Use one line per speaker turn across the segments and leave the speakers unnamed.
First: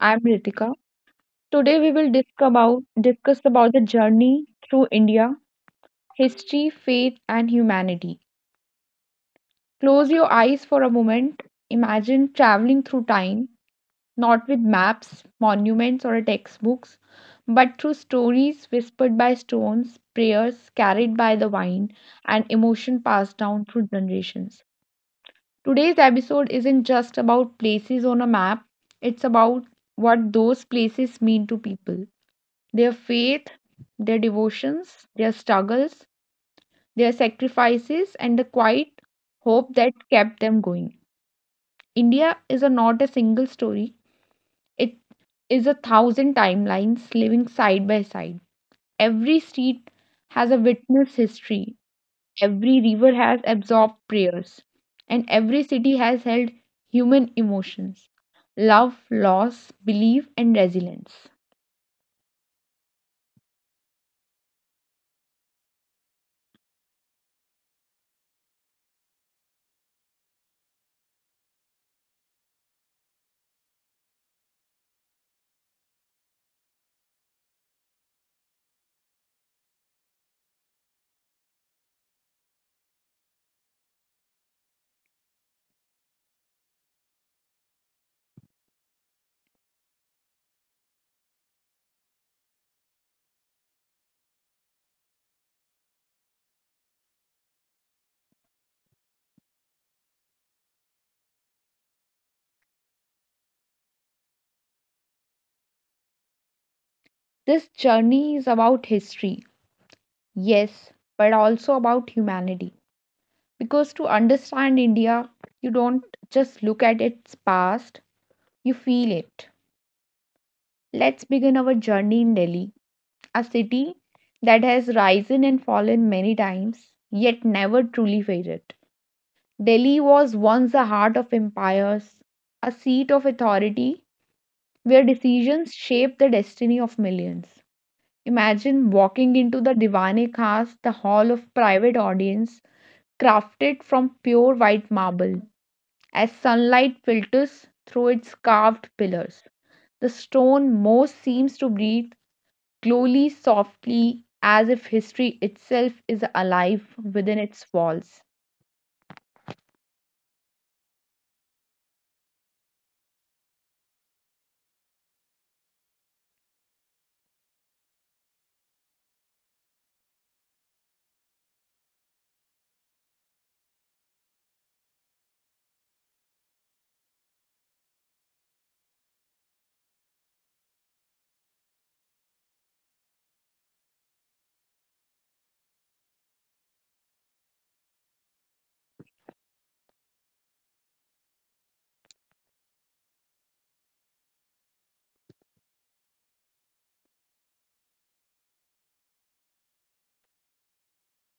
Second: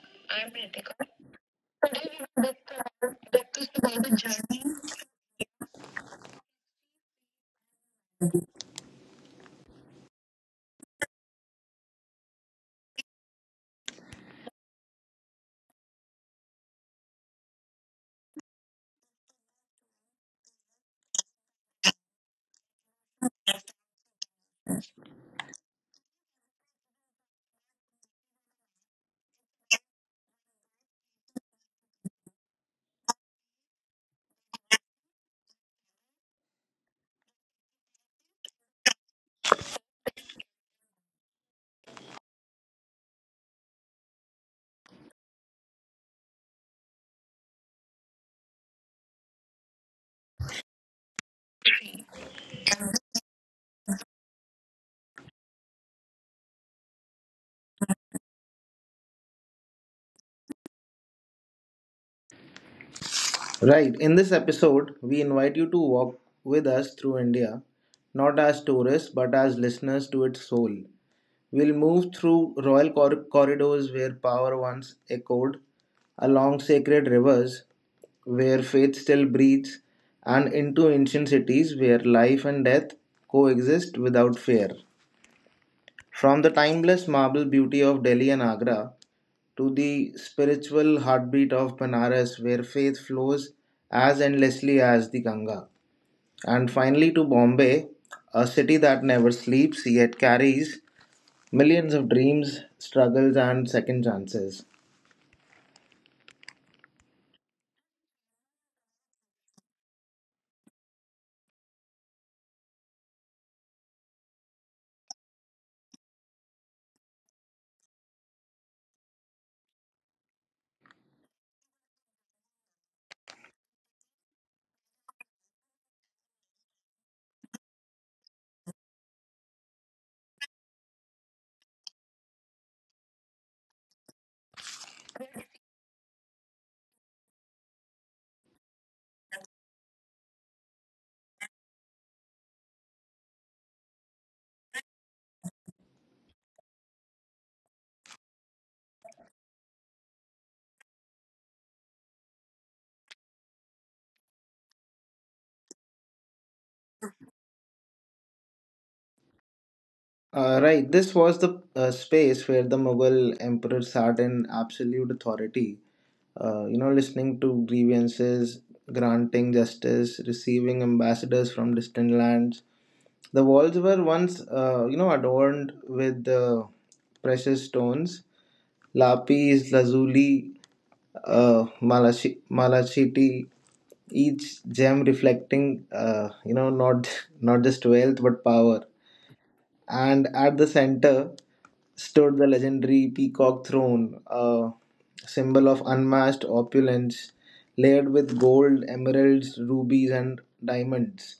I'm
I'm
Ritika.
Ritika.
Today we
Today
will
we
discuss
will
about, discuss
discuss
about the
about the
journey
journey.
through India, history, faith, and humanity. Close your eyes for a moment. Imagine traveling through time, not with maps, monuments, or textbooks, but through stories whispered by stones, prayers carried by the wind, and emotion passed down through generations. Today's episode isn't just about places on a map, it's about what those places mean to people. Their faith, their devotions, their struggles, their sacrifices, and the quiet hope that kept them going. India is not a single story, it is a thousand timelines living side by side. Every street has a witness history, every river has absorbed prayers, and every city has held human emotions, love, loss, belief, and resilience.
Right, in this episode, we invite you to walk with us through India, not as tourists but as listeners to its soul. We'll move through royal corridors where power once echoed, along sacred rivers where faith still breathes, and into ancient cities where life and death coexist without fear. From the timeless marble beauty of Delhi and Agra to the spiritual heartbeat of Banaras, where faith flows as endlessly as the Ganga. And finally, to Bombay, a city that never sleeps yet carries millions of dreams, struggles, and second chances.
This journey is about history. Yes, but also about humanity. Because to understand India, you don't just look at its past, you feel it. Let's begin our journey in Delhi, a city that has risen and fallen many times, yet never truly faded. Delhi was once the heart of empires, a seat of authority where decisions shaped the destiny of millions. Imagine walking into the Diwane Khas, the hall of private audience, crafted from pure white marble. As sunlight filters through its carved pillars, the stone most seems to breathe slowly, softly, as if history itself is alive within its walls.
Right, this was the space where the Mughal emperor sat in absolute authority, listening to grievances, granting justice, receiving ambassadors from distant lands. The walls were once, adorned with precious stones, lapis lazuli, malachite, each gem reflecting, not not just wealth but power. And at the center stood the legendary peacock throne, a symbol of unmatched opulence, layered with gold, emeralds, rubies, and diamonds.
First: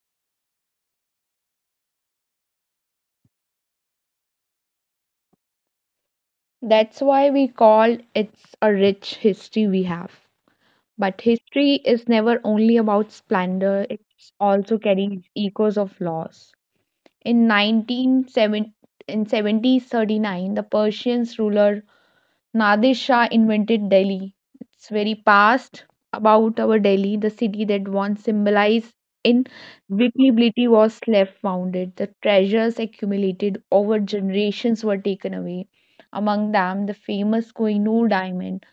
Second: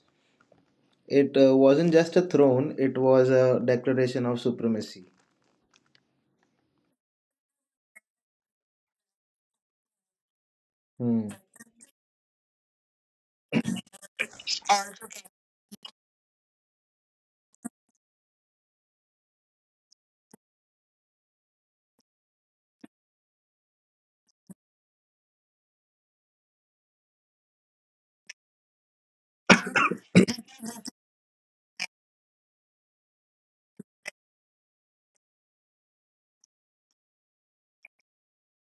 It wasn't just a throne, it was a declaration of supremacy.
That's why we call it a rich history we have. But
Hmm.
history is never only about splendor, it also carries echoes of loss. In 1970, in 1739, the Persians ruler Nadir Shah invented Delhi. It's very past about our Delhi, the city that once symbolized invincibility was left founded. The treasures accumulated over generations were taken away. Among them, the famous Kohinoor diamond.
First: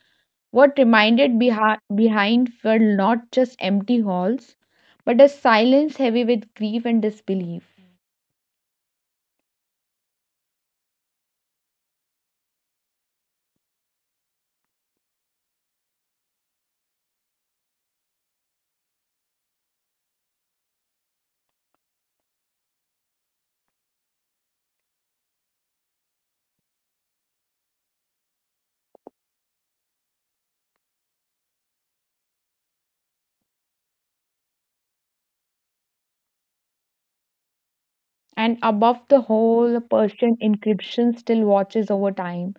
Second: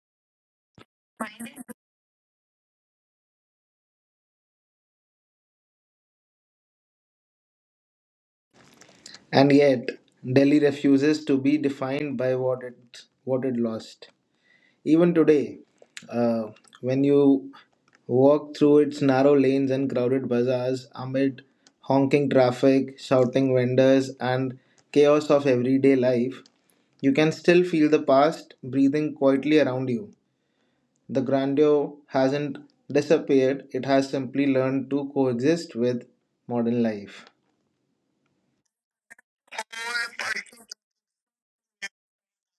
What remained behind were not just empty halls, but a silence heavy with grief and disbelief.
And yet, Delhi refuses to be defined by what it lost. Even today, uh, when you walk through its narrow lanes and crowded bazaars amid honking traffic, shouting vendors, and chaos of everyday life, you can still feel the past breathing quietly around you. The grandeur hasn't disappeared, it has simply learned to coexist with modern life.
And above the whole, a Persian inscription still watches over time.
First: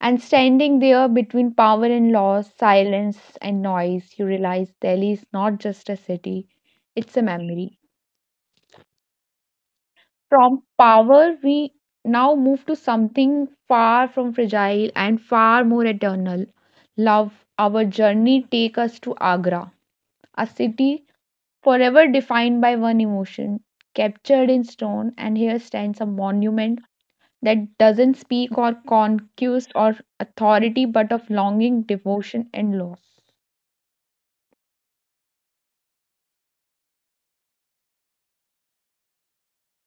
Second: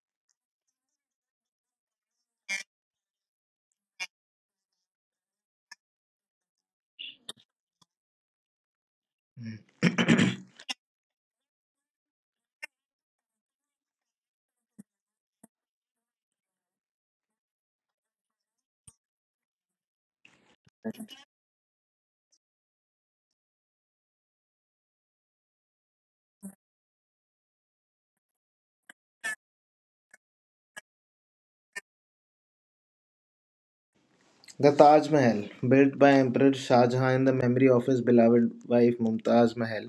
And standing there between power and loss, silence and noise, you realize Delhi is not just a city, it's a memory. From power, we now move to something far from fragile and far more eternal, love. Our journey take us to Agra, a city forever defined by one emotion, captured in stone, and here stands a monument that doesn't speak or conquest or authority but of longing, devotion, and love.
The Taj Mahal, built by Emperor Shah Jahan in the memory of his beloved wife Mumtaz Mahal.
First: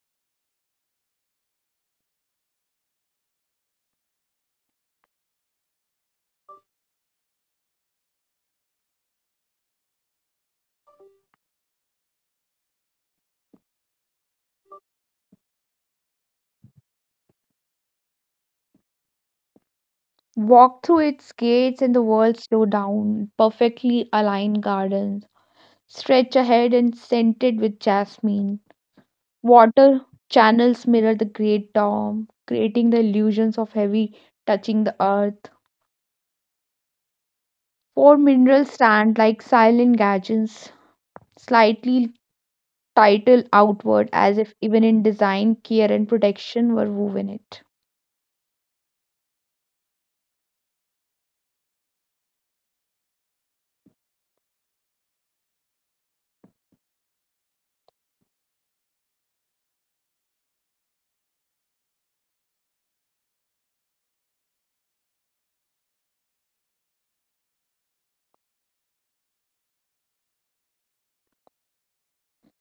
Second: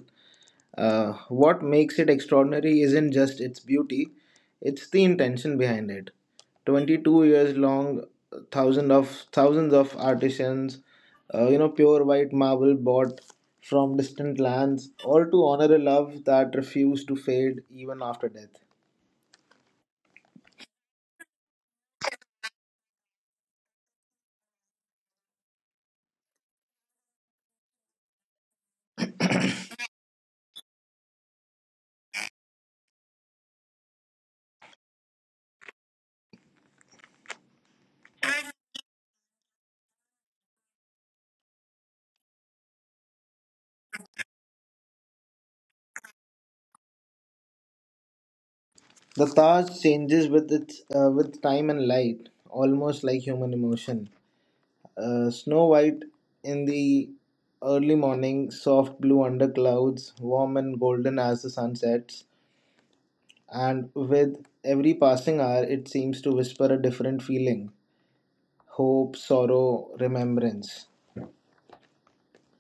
What makes it extraordinary isn't just its beauty, it's the intention behind it. 22 years long, thousands of artisans, pure white marble bought from distant lands, all to honor a love that refused to fade even after death.
Walk through its gates and the world slow down. Perfectly aligned gardens stretch ahead and scented with jasmine. Water channels mirror the great dome, creating the illusions of heavy touching the earth. Four minerals stand like silent gadgets, slightly titled outward, as if even in design, care and protection were woven it.
The Taj changes with its with time and light, almost like human emotion. Snow White in the early morning, soft blue under clouds, warm and golden as the sun sets, and with every passing hour, it seems to whisper a different feeling: hope, sorrow, remembrance.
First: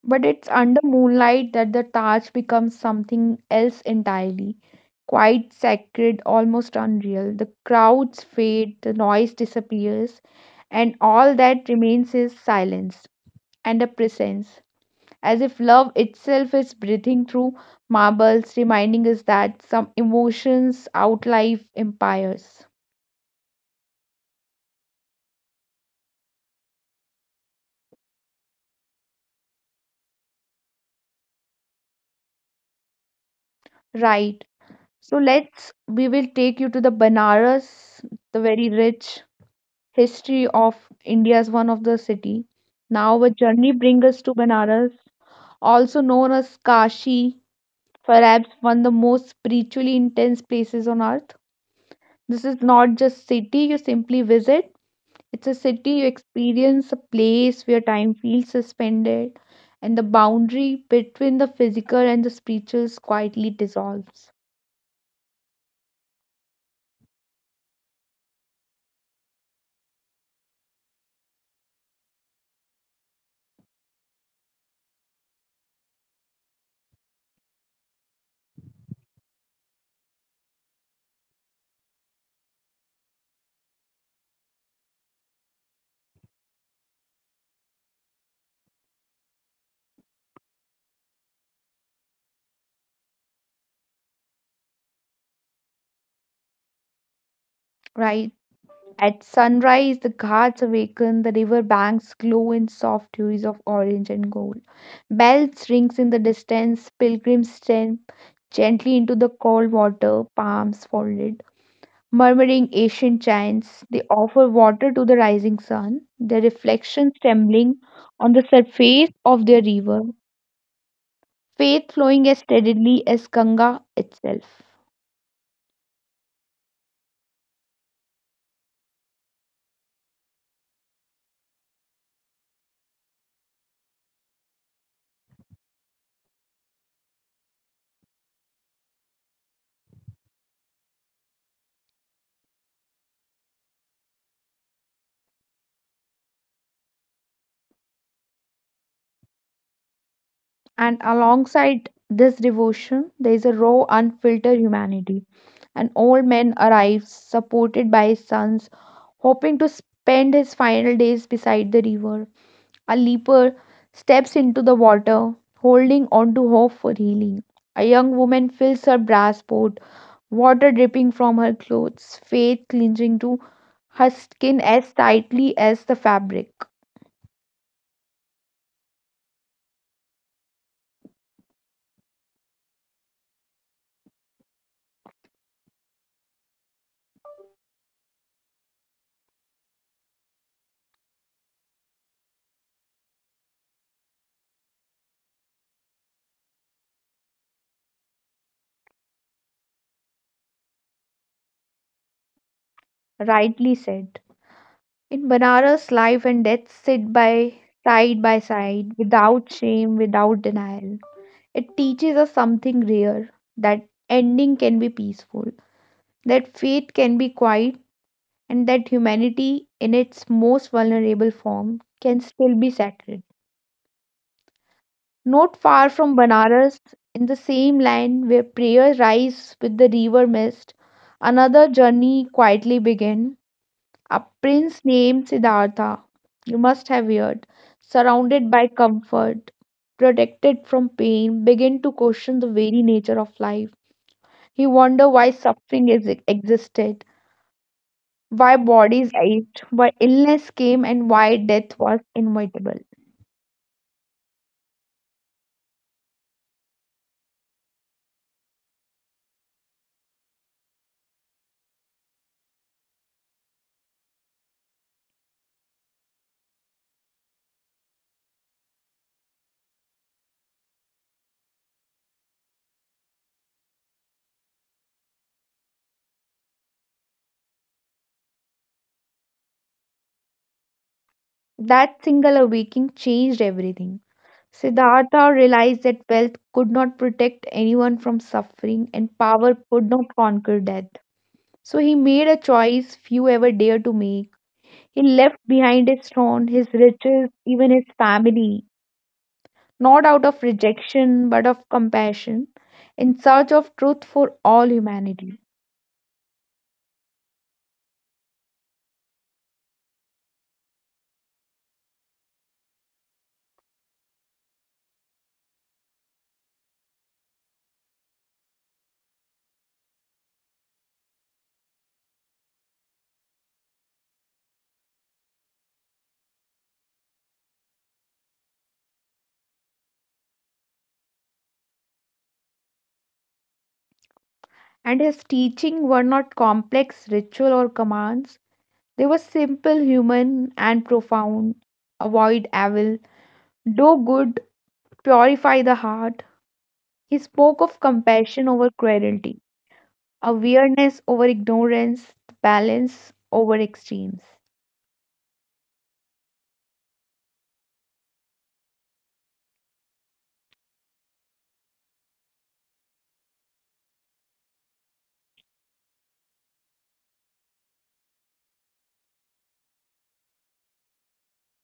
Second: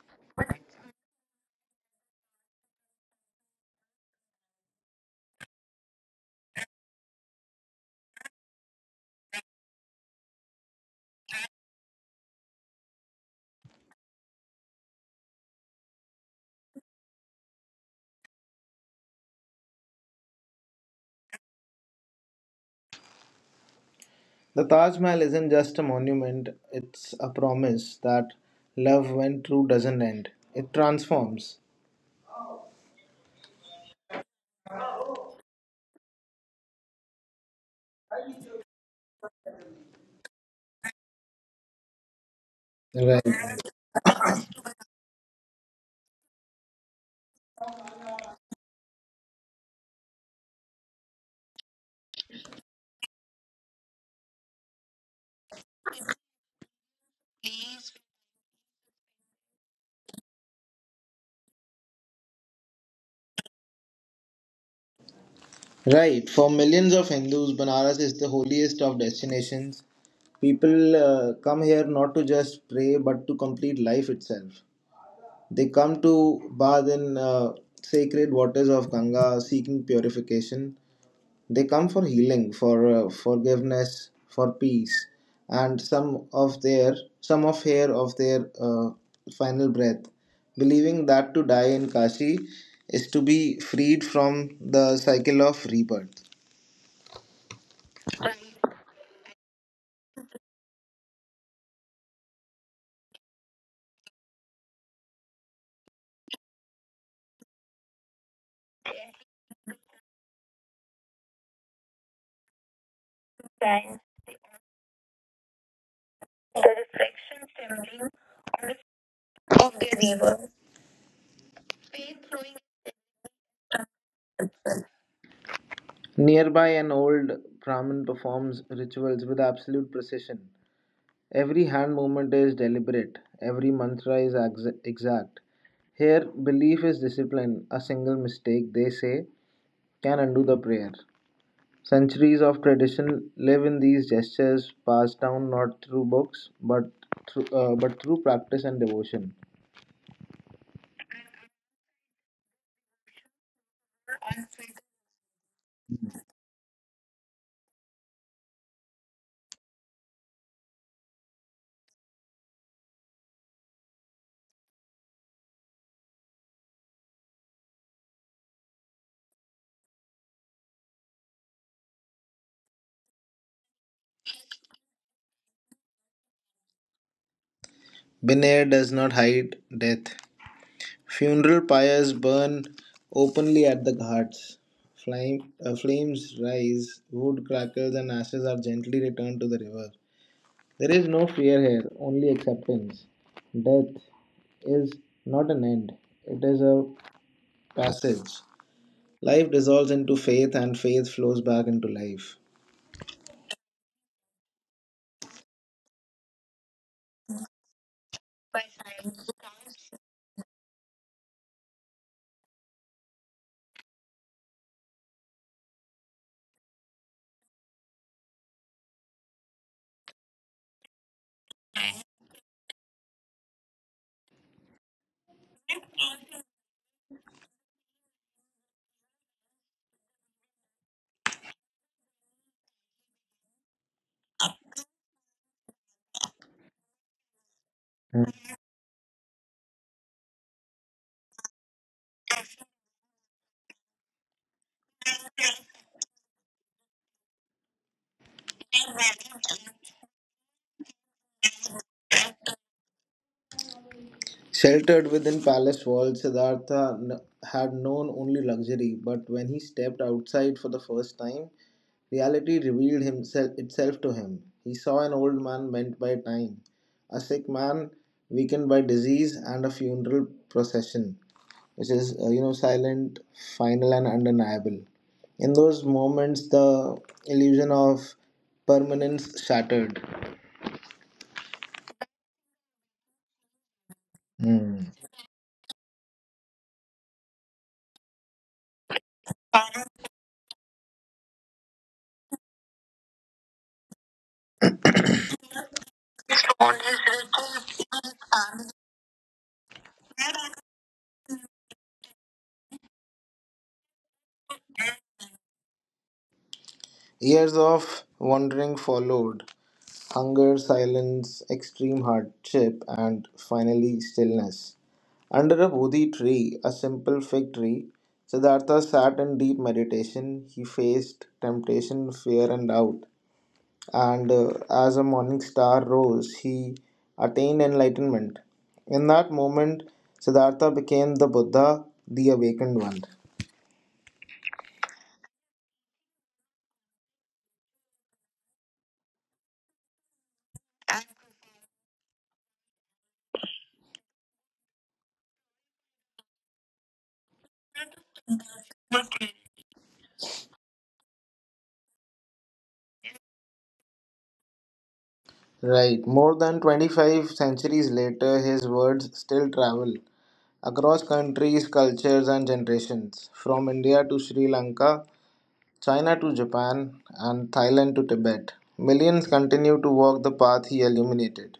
But it's under moonlight that the Taj becomes something else entirely. Quite sacred, almost unreal. The crowds fade, the noise disappears, and all that remains is silence and a presence, as if love itself is breathing through marbles, reminding us that some emotions outlive empires.
The Taj Mahal isn't just a monument, it's a promise that love, when true, doesn't end. It transforms.
Right. We will take you to the Banaras, the very rich, history of India's one of the city. Now a
Right.
journey brings us to Banaras, also known as Kashi, perhaps one of the most spiritually intense places on earth. This is not just city you simply visit, it's a city you experience, a place where time feels suspended and the boundary between the physical and the spiritual quietly dissolves.
Right. For millions of Hindus, Banaras is the holiest of destinations. People come here not to just pray but to complete life itself. They come to bathe in sacred waters of Ganga seeking purification. They come for healing, for forgiveness, for peace, and some of their some of hair of their final breath, believing that to die in Kashi is to be freed from the cycle of rebirth.
Right? At sunrise, the gods awaken, the river banks glow in soft hues of orange and gold. Bells rings in the distance, pilgrims step gently into the cold water, palms folded. Murmuring ancient chants, they offer water to the rising sun, their reflections trembling on the surface of their river, faith flowing as steadily as Ganga itself.
Nearby, an old Brahmin performs rituals with absolute precision. Every hand movement is deliberate, every mantra is exact. Here, belief is discipline. A single mistake, they say, can undo the prayer. Centuries of tradition live in these gestures, passed down not through books but through practice and devotion.
And alongside this devotion, there is a raw, unfiltered humanity. An old man arrives, supported by his sons, hoping to spend his final days beside the river. A leper steps into the water, holding on to hope for healing. A young woman fills her brass pot, water dripping from her clothes, faith clinging to her skin as tightly as the fabric.
Binair does not hide death. Funeral pyres burn openly at the ghats. Flames rise, wood crackles, and ashes are gently returned to the river. There is no fear here, only acceptance. Death is not an end, it is a passage. Life dissolves into faith, and faith flows back into life.
Rightly said. In Banaras, life and death sit by side, without shame, without denial. It teaches us something rare, that ending can be peaceful, that faith can be quiet, and that humanity in its most vulnerable form can still be sacred. Not far from Banaras, in the same land where prayer rises with the river mist, another journey quietly began. A prince named Siddhartha, you must have heard, surrounded by comfort, protected from pain, began to question the very nature of life. He wondered existed, why bodies ached, why illness came, and why death was inevitable.
Sheltered within palace walls, Siddhartha had known only luxury, but when he stepped outside for the first time, reality revealed itself to him. He saw an old man bent by time, a sick man weakened by disease, and a funeral procession, which is silent, final, and undeniable. In those moments, the illusion of permanence shattered.
That single awakening changed everything.
Hmm.
Siddhartha realized that wealth could not protect anyone from suffering and power could not conquer death. So he made a choice few ever dare to make. He left behind his throne, his riches, even his family, not out of rejection but of compassion, in search of truth for all humanity.
Years of wandering followed: hunger, silence, extreme hardship, and finally stillness. Under a Bodhi tree, a simple fig tree, Siddhartha sat in deep meditation. He faced temptation, fear, and doubt. And as a morning star rose, he attained enlightenment. In that moment, Siddhartha became the Buddha, the awakened one.
And his teaching were not complex ritual or commands. They were simple, human, and profound. Avoid evil, do good, purify the heart. He spoke of compassion over cruelty, awareness over ignorance, balance over extremes.
Right, more than 25 centuries later, his words still travel across countries, cultures, and generations, from India to Sri Lanka, China to Japan, and Thailand to Tibet. Millions continue to walk the path he illuminated,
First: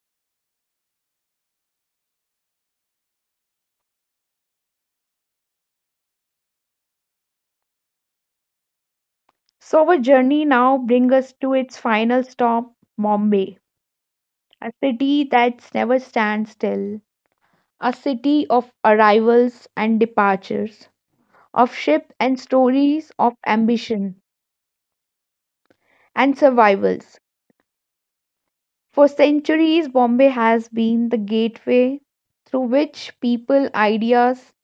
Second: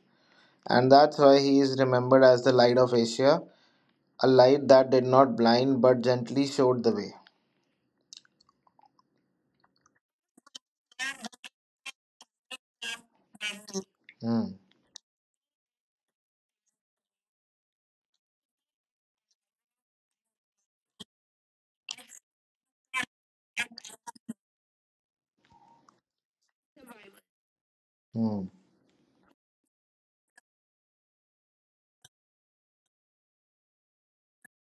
and that's why he is remembered as the Light of Asia. A light that did not blind but gently showed the way.
So, our journey now brings us to its final stop, Bombay,
Hmm.
a city that never stands still, a city of arrivals and departures of ship and stories of ambition and survivals.
Hmm.
For centuries, Bombay has been the gateway through which people, ideas,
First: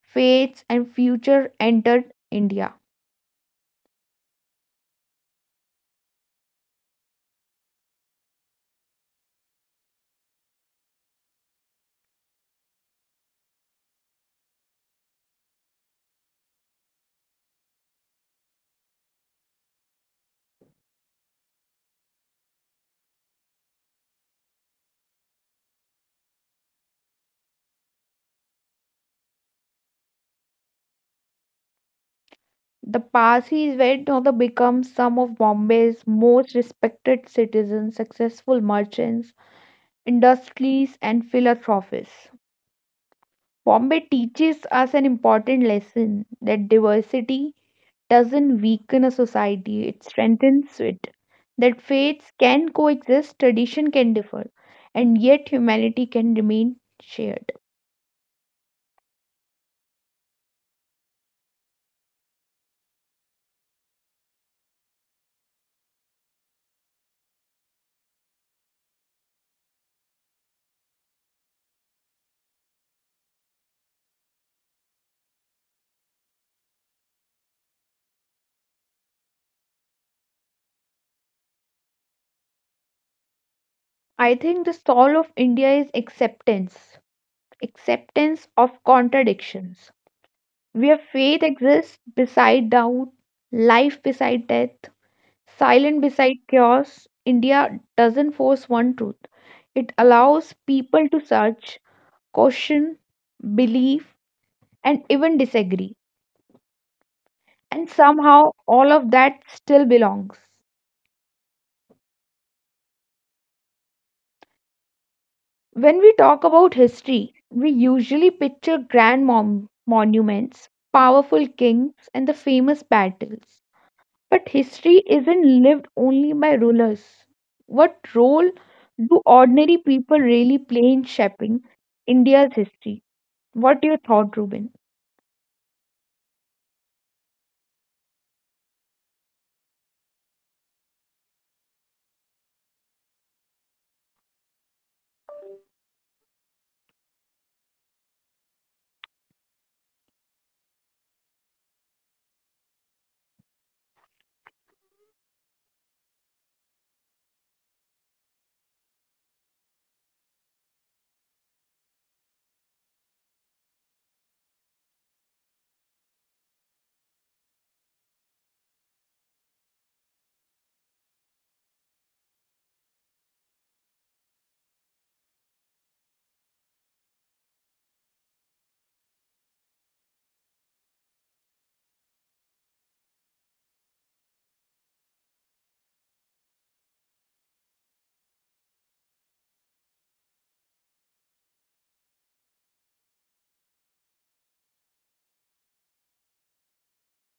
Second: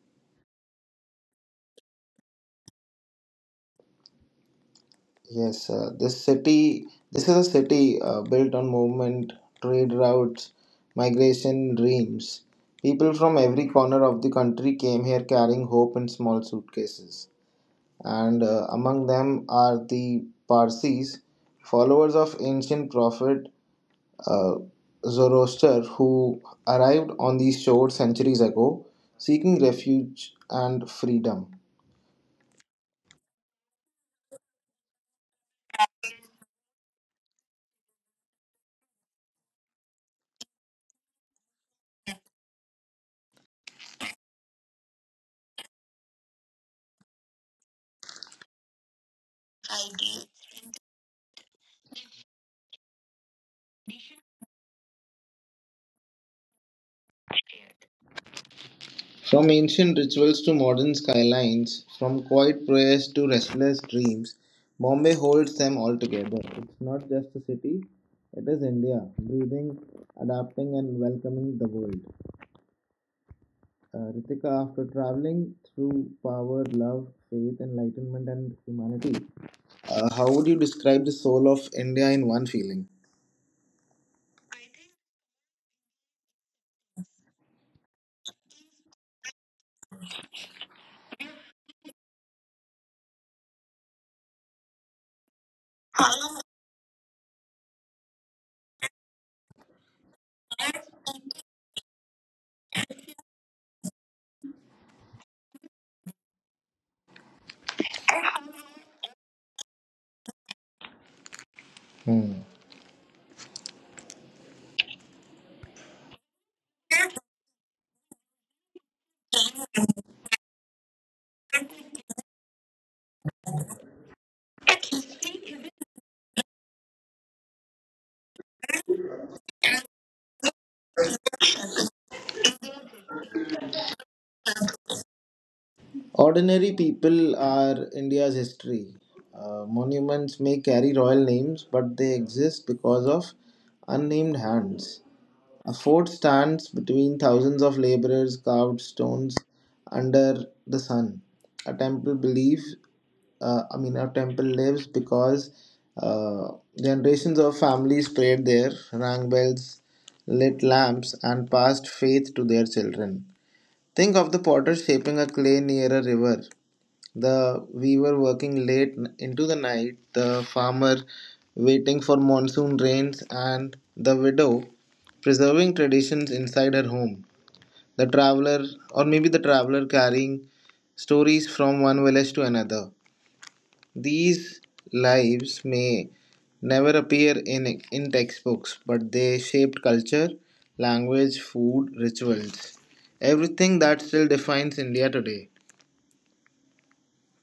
faiths, and future entered India.
Yes, this is a city built on movement, trade routes, migration, dreams. People from every corner of the country came here carrying hope in small suitcases. And among them are the Parsis, followers of ancient prophet uh, Zoroaster, who arrived on these shores centuries ago seeking refuge and freedom.
The Parsis went on to become some of Bombay's most respected citizens, successful merchants, industries, and philanthropists. Bombay teaches us an important lesson that diversity doesn't weaken a society, it strengthens it. That faiths can coexist, tradition can differ, and yet humanity can remain shared.
From ancient rituals to modern skylines, from quiet prayers to restless dreams, Bombay holds them all together. It's not just a city, it is India, breathing, adapting, and welcoming the world. Ritika, after traveling through power, love, faith, enlightenment, and humanity, how would you describe the soul of India in one feeling?
I think the soul of India is acceptance, acceptance of contradictions, where faith exists beside doubt, life beside death, silent beside chaos. India doesn't force one truth, it allows people to search, question, believe, and even disagree. And somehow all of that still belongs.
Hmm.
When we talk about history, we usually picture grand monuments, powerful kings, and the famous battles. But history isn't lived only by rulers. What role do ordinary people really play in shaping India's history? What your thought, Ruben?
Ordinary people are India's history. Monuments may carry royal names, but they exist because of unnamed hands. A fort stands between thousands of laborers' carved stones under the sun. A temple believes, I mean, a temple lives because uh, generations of families prayed there, rang bells, lit lamps, and passed faith to their children. Think of the potter shaping a clay near a river, the we were working late into the night, the farmer waiting for monsoon rains, and the widow preserving traditions inside her home. The traveler, or maybe the traveler carrying stories from one village to another. These lives may never appear in textbooks, but they shaped culture, language, food, rituals, everything that still defines India today.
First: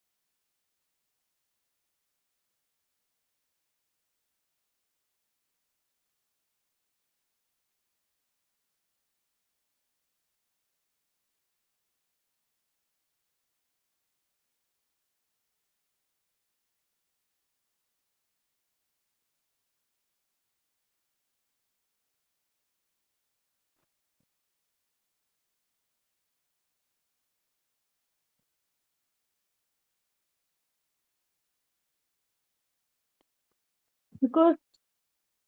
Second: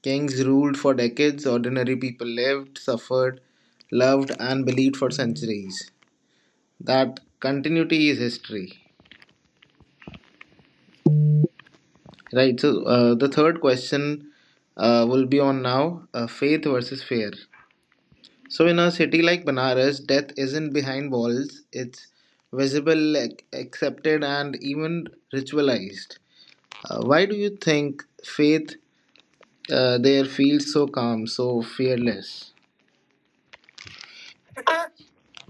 Kings ruled for decades, ordinary people lived, suffered, loved, and believed for centuries. That continuity is history. Right, so the third question will be on now faith versus fear. So, in a city like Banaras, death isn't behind walls, it's visible, accepted, and even ritualized. Why do you think faith there feels so calm, so fearless?
Because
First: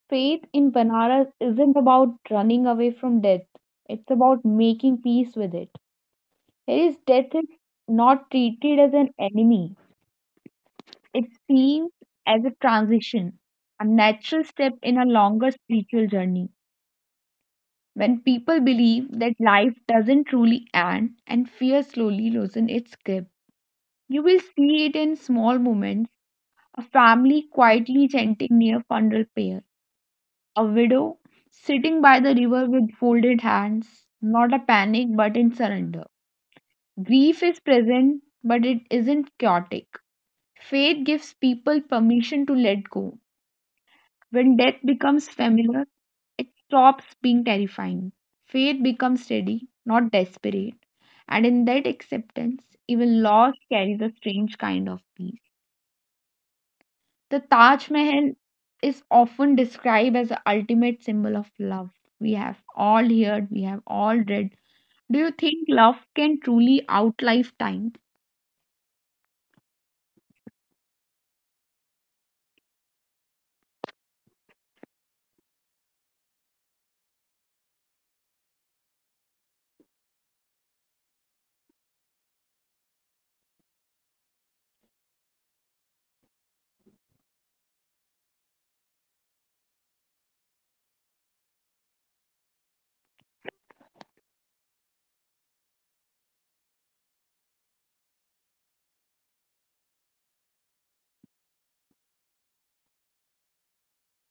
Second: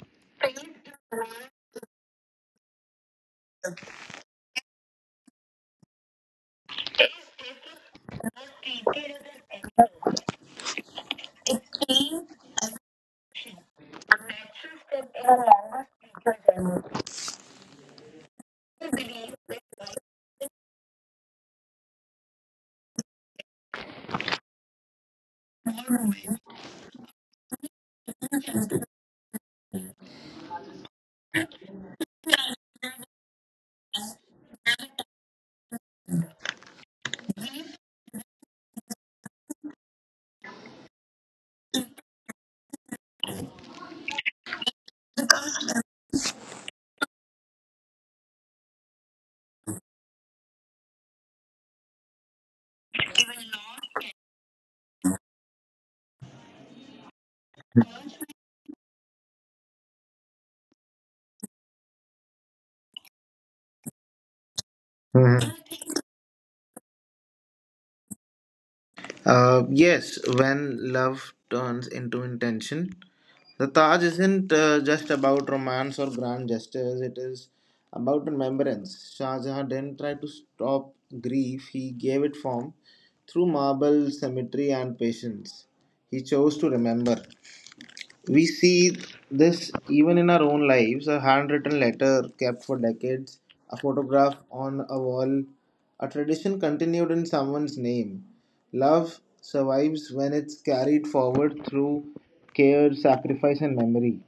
faith in Banaras isn't about running away from death, it's about making peace with it. Harry's death is not treated as an enemy. It seems as a transition, a natural step in a longer spiritual journey. When people believe that life doesn't truly end and fear slowly loosens its grip, you will see it in small moments, a family quietly chanting near funeral pyre, a widow sitting by the river with folded hands, not a panic but in surrender. Grief is present, but it isn't chaotic. Faith gives people permission to let go. When death becomes familiar, it stops being terrifying. Faith becomes steady, not desperate, and in that acceptance, even loss carries a strange kind of peace. The Taj Mahal is often described as the ultimate symbol of love. We have all heard, we have all read. Do you think love can truly outlive time?
Yes, when love turns into intention. The Taj isn't just about romance or grand gestures, it is about remembrance. Shah Jahan didn't try to stop grief, he gave it form through marble, symmetry, and patience. He chose to remember. We see this even in our own lives: a handwritten letter kept for decades, a photograph on a wall, a tradition continued in someone's name. Love survives when it's carried forward through care, sacrifice, and memory.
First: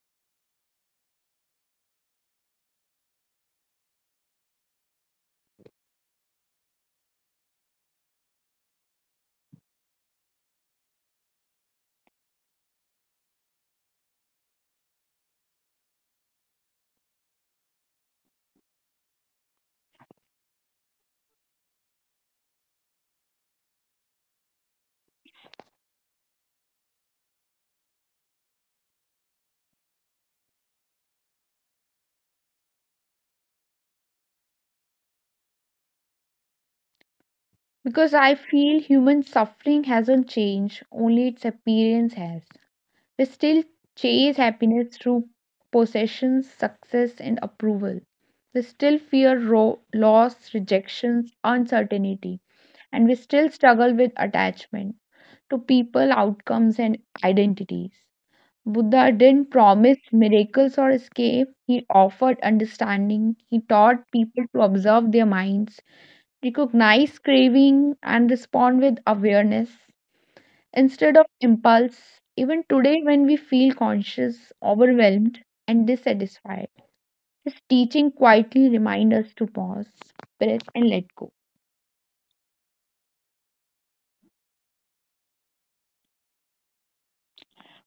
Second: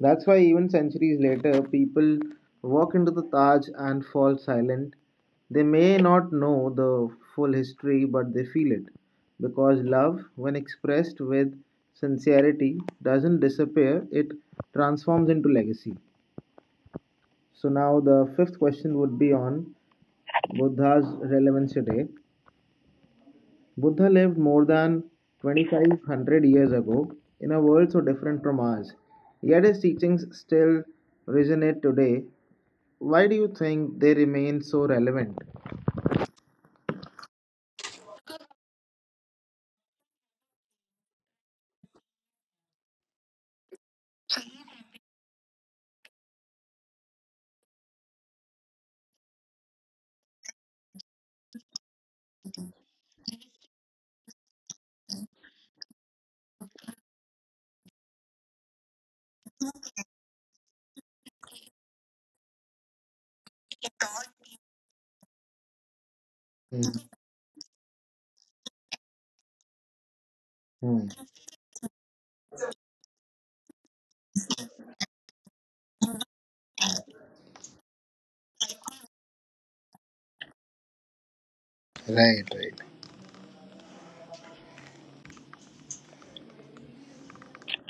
That's why, even centuries later, people walk into the Taj and fall silent. They may not know the full history, but they feel it. Because love, when expressed with sincerity, doesn't disappear, it transforms into legacy. So, now the fifth question would be on Buddha's relevance today. Buddha lived more than 2,500 years ago in a world so different from ours, yet his teachings still resonate today. Why do you think they remain so relevant?
Because I feel human suffering hasn't changed, only its appearance has. We still chase happiness through possessions, success, and approval. We still fear loss, rejections, uncertainty, and we still struggle with attachment to people, outcomes, and identities. Buddha didn't promise miracles or escape. He offered understanding. He taught people to observe their minds,
Hmm,
recognize craving, and respond with awareness
hmm.
instead of impulse. Even today, when we feel conscious, overwhelmed, and dissatisfied, his teaching quietly reminds us to pause, breathe, and let go.
Right, right.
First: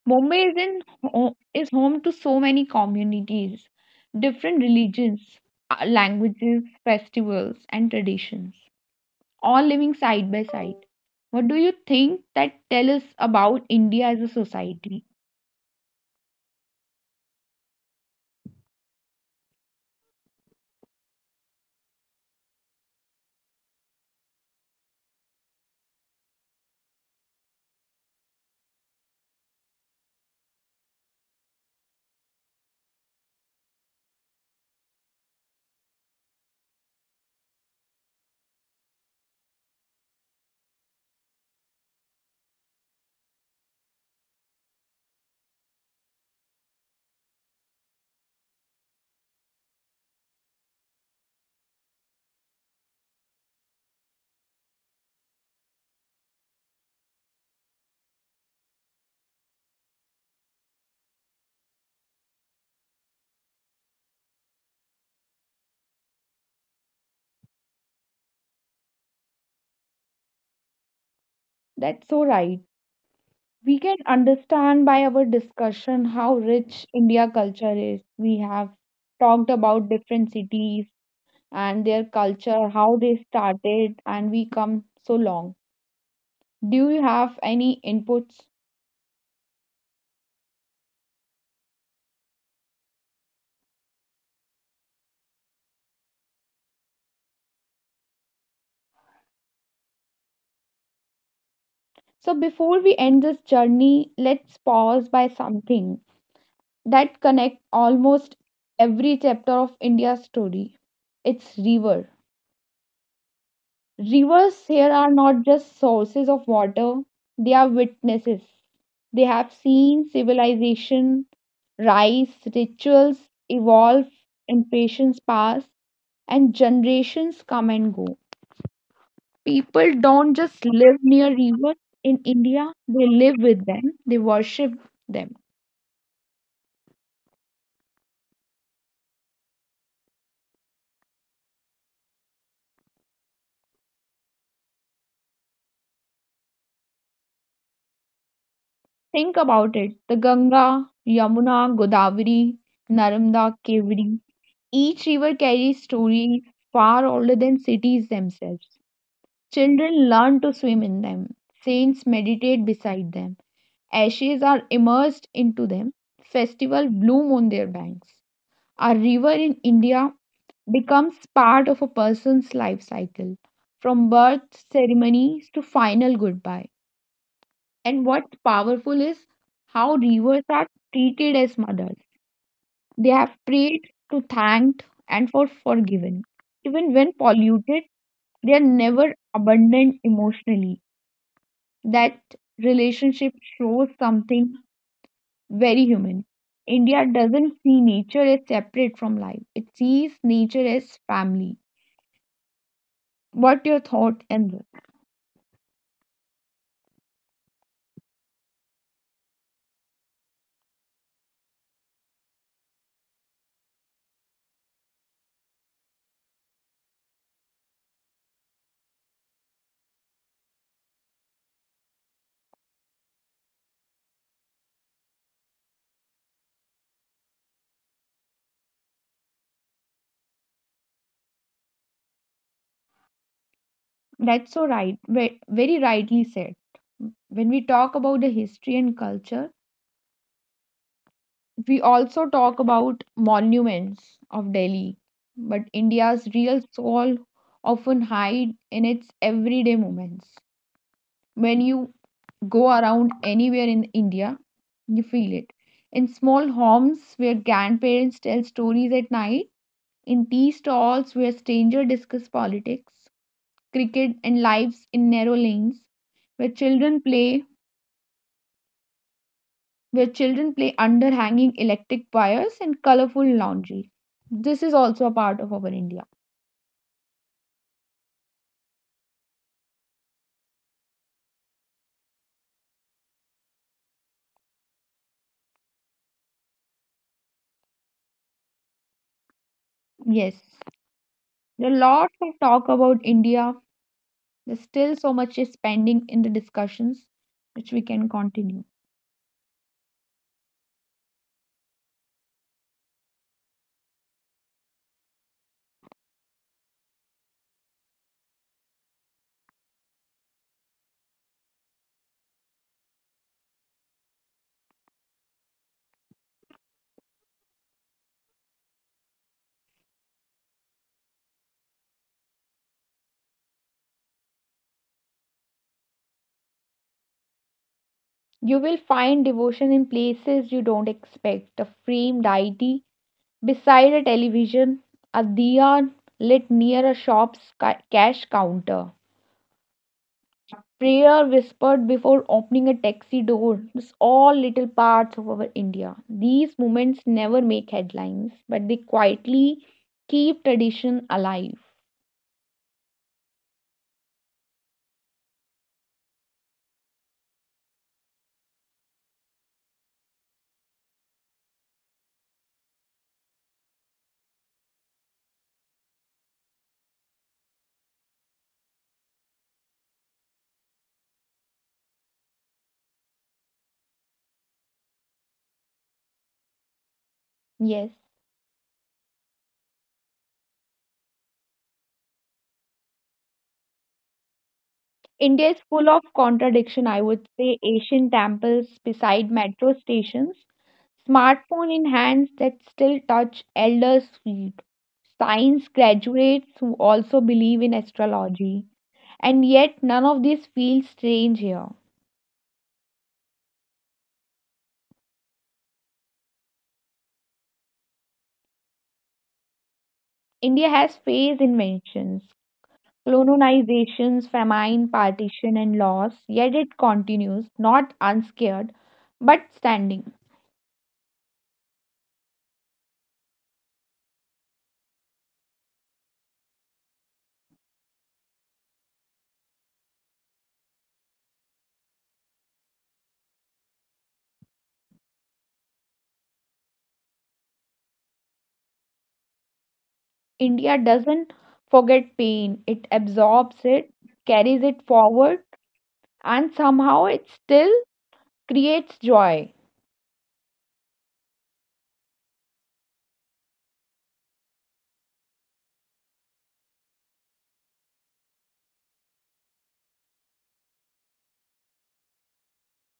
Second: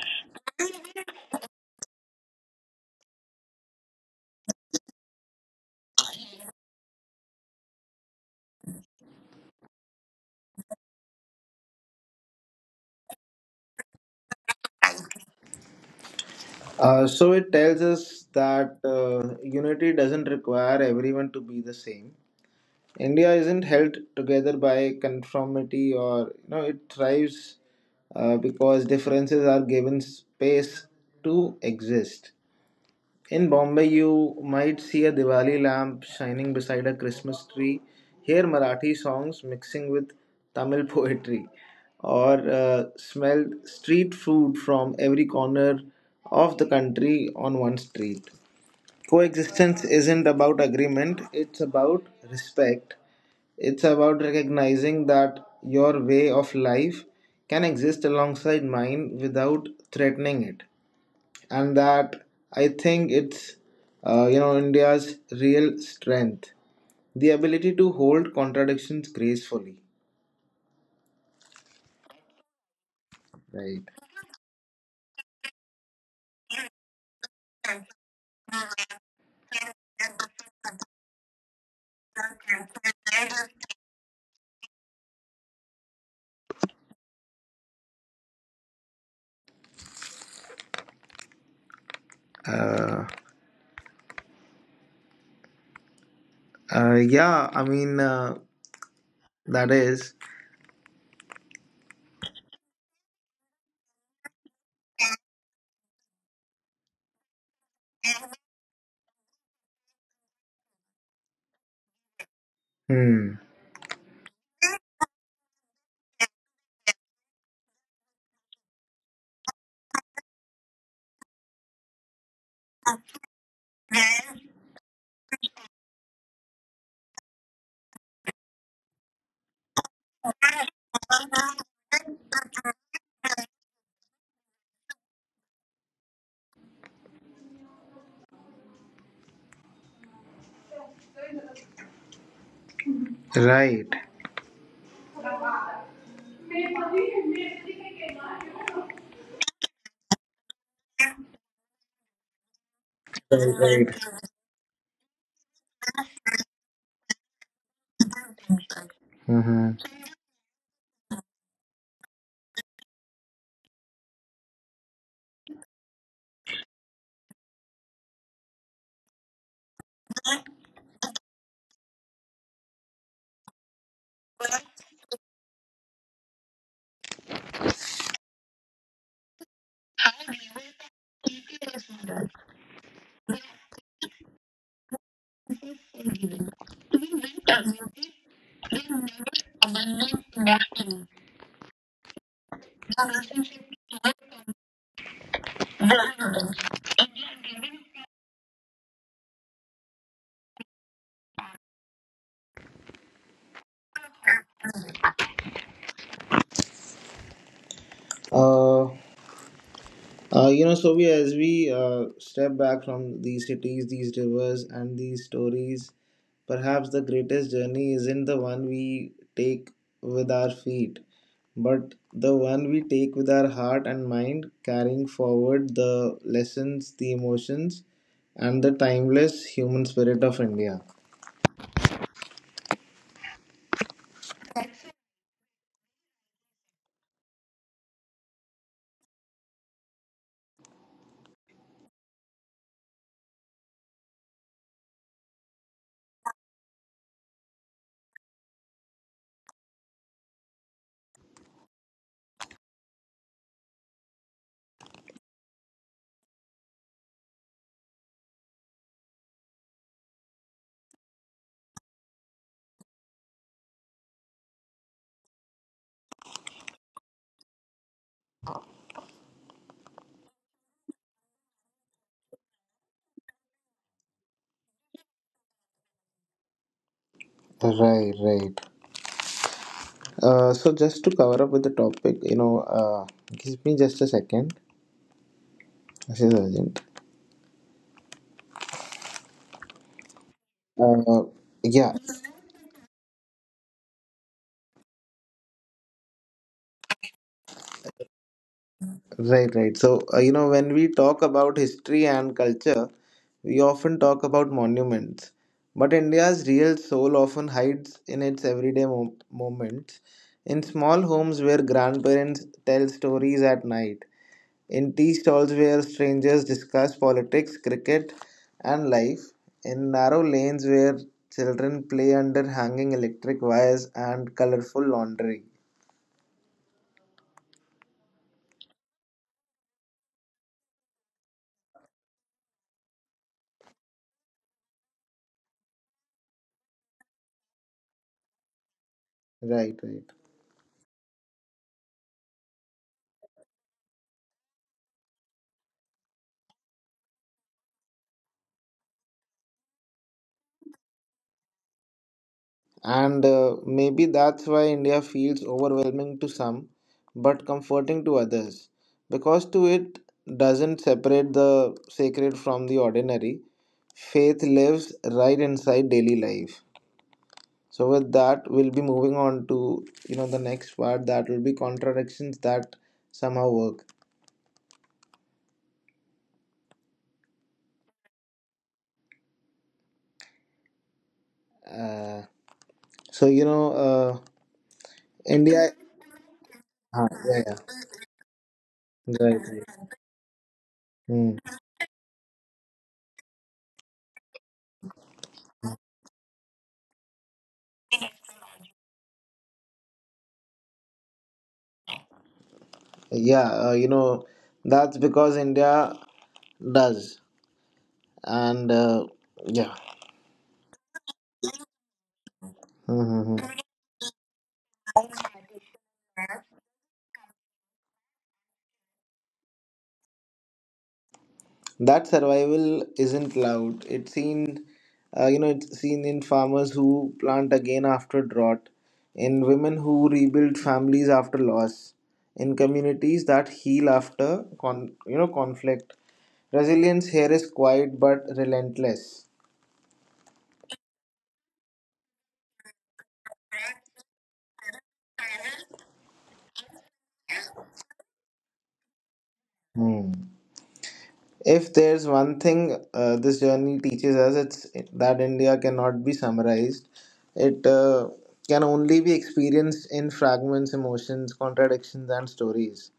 Mumbai is, in, ho- is home to so many communities, different religions, languages, festivals, and traditions, all living side by side. What do you think that tell us about India as a society?
So it tells us that unity doesn't require everyone to be the same. India isn't held together by conformity, or you know, it thrives because differences are given space to exist. In Bombay, you might see a Diwali lamp shining beside a Christmas tree. Hear Marathi songs mixing with Tamil poetry, or smell street food from every corner of the country on one street. Coexistence isn't about agreement, it's about respect. It's about recognizing that your way of life can exist alongside mine without threatening it, and that I think it's you know India's real strength, the ability to hold contradictions gracefully.
That's so right. We
Right.
can understand by our discussion how rich India culture is. We have talked about different cities and their culture, how they started, and we come so long. Do you have any inputs?
Uh, yeah, I mean, that is.
So, before we end this journey, let's pause by something that connects almost every chapter of India's story. It's river.
Hmm.
Rivers here are not just sources of water, they are witnesses. They have seen civilization rise, rituals evolve, impressions pass, and generations come and go. People don't just live near rivers in India, they live with them, they worship them.
Right.
Think about it, the Ganga, Yamuna, Godavari,
Right.
Narmada, Kaveri.
Right.
Each river carries stories far older than cities themselves.
Mm-hmm.
Children learn to swim in them. Saints meditate beside them. Ashes are immersed into them. Festivals bloom on their banks. A river in India becomes part of a person's life cycle, from birth ceremonies to final goodbye. And what's powerful is how rivers are treated as mothers. They have prayed to thanked and for forgiven. Even when polluted, they are never abandoned emotionally. That relationship shows something very human. India doesn't see nature as separate from life, it sees nature as family. What your thought and this?
Uh, you know, Sobi, as we step back from these cities, these rivers, and these stories, perhaps the greatest journey isn't the one we take with our feet, but the one we take with our heart and mind, carrying forward the lessons, the emotions, and the timeless human spirit of India.
That's so right, very rightly said. When we talk about the history and culture, we also talk about monuments of Delhi, but India's real soul often hide in its everyday moments. When you go around anywhere in India, you feel it. In small homes where grandparents tell stories at night, in tea stalls where strangers discuss politics, cricket and lives in narrow lanes, where children play where children play under hanging electric wires and colorful laundry. This is also a part of our India.
Right, right. So, just to cover up with the topic, you know, give me just a second. This is urgent.
Yes.
Uh,
There are
yeah.
lots of talk about India. There's still so much is pending in the discussions, which we can continue.
Right, right. So, you know, when we talk about history and culture, we often talk about monuments. But India's real soul often hides in its everyday moments, in small homes where grandparents tell stories at night, in tea stalls where strangers discuss politics, cricket, and life, in narrow lanes where children play under hanging electric wires and colorful laundry.
You will find devotion in places you don't expect, a framed deity beside a television, a diya lit near a shop's cash counter,
Right, right.
prayer whispered before opening a taxi door. It's all little parts of our India. These moments never make headlines, but they quietly keep tradition alive.
And maybe that's why India feels overwhelming to some but comforting to others. Because to it doesn't separate the sacred from the ordinary. Faith lives right inside daily life. So with that we'll be moving on to you know the next part that will be contradictions that somehow work.
Yes.
Uh, so you know
India is
India.
full of contradiction, I
Ah,
would
yeah,
say.
yeah.
Asian temples beside
Right,
metro
right.
stations,
Hmm.
smartphone in hands that still touch elders' feet, science graduates who also believe in astrology. And yet, none of these feels strange here.
Yeah, you know that's because India does. And yeah.
India has phase inventions,
Mhm.
colonizations, famine, partition, and loss, yet it continues, not unscared, but standing.
That survival isn't loud, it's seen, you know, it's seen in farmers who plant again after drought, in women who rebuild families after loss, in communities that heal after you know conflict. Resilience here is quiet but relentless.
India doesn't forget pain, it absorbs it, carries it forward, and somehow it still creates joy.
Hmm. If there's one thing this journey teaches us, it's that India cannot be summarized. It can only be experienced in fragments, emotions, contradictions, and stories.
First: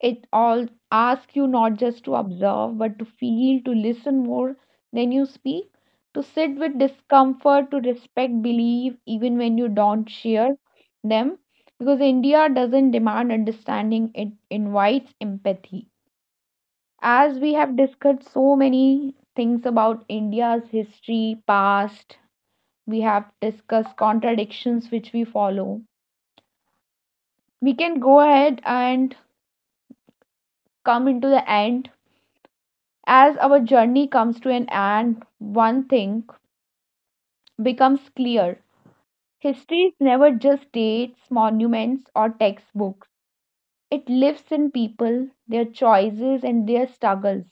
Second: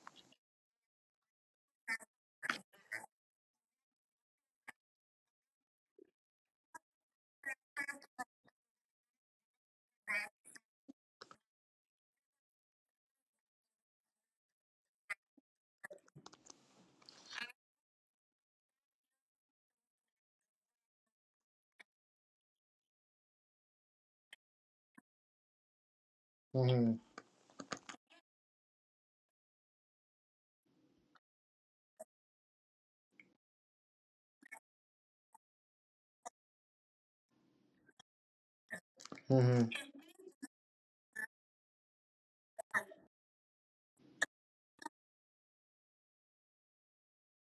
It all asks you not just to observe, but to feel, to listen more than you speak, to sit with discomfort, to respect belief, even when you don't share them. Because India doesn't demand understanding, it invites empathy. As we have discussed so many things about India's history, past, we have discussed contradictions which we follow.
Mm-hmm.
We can go ahead and come into the end. As our journey comes to an end, one thing becomes clear, history
Mm-hmm.
is never just dates, monuments, or textbooks. It lives in people, their choices and their struggles,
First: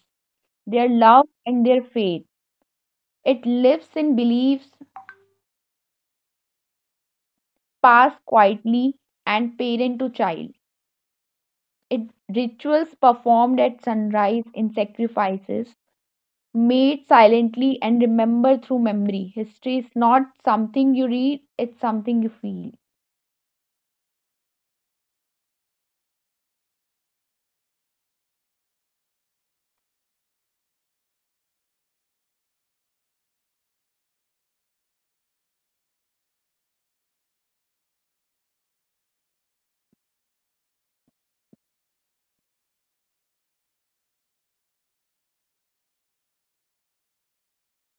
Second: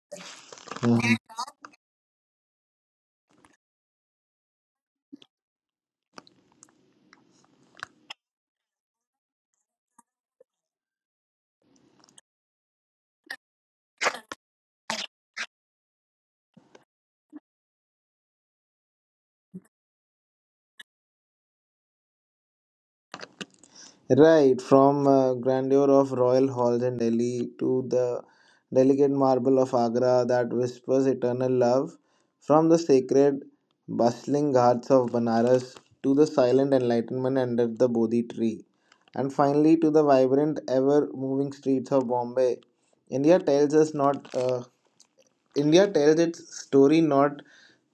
their love
Mm-hmm.
and their faith. It lives in beliefs passed quietly and parent to child. It rituals performed at sunrise in sacrifices made silently and remembered through memory. History is not something you read, it's something you feel.
Right, from grandeur of royal halls in Delhi to the delicate marble of Agra that whispers eternal love, from the sacred, bustling ghats of Banaras to the silent enlightenment under the Bodhi tree, and finally to the vibrant, ever moving streets of Bombay, India tells us not. India tells its story not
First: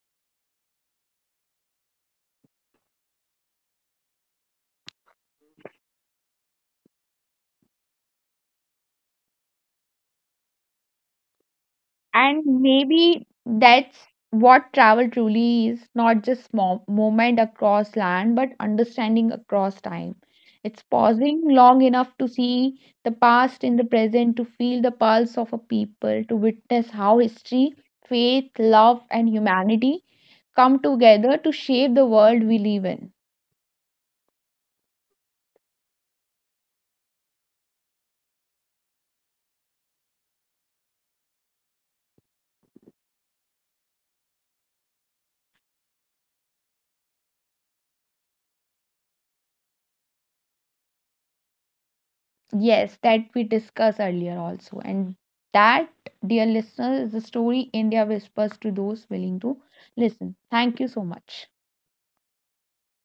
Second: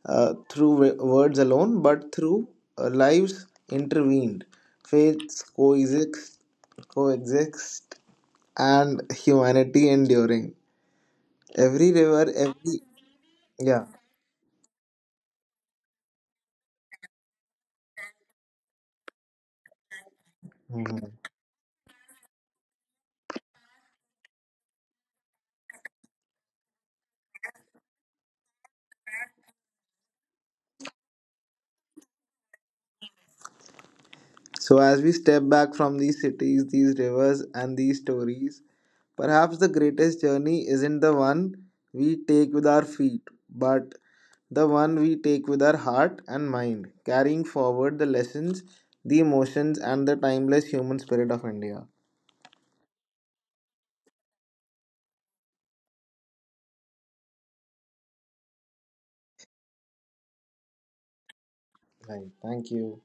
through words alone, but through lives intervened, faiths coexist, coexist, and humanity enduring. Every river,
And
every
maybe
yeah.
that's what travel truly is, not just movement across land, but understanding across time. It's
Mhm.
pausing long enough to see the past in the present, to feel the pulse of a people, to witness how history, faith, love, and humanity come together to shape the world we live in.
So as we step back from these cities, these rivers, and these stories, perhaps the greatest journey isn't the one we take with our feet, but the one we take with our heart and mind, carrying forward the lessons, the emotions, and the timeless human spirit of India.
Yes, that we discussed earlier also. And that, dear listeners, is the story India whispers to those willing to listen. Thank you so much.
Right. Thank you.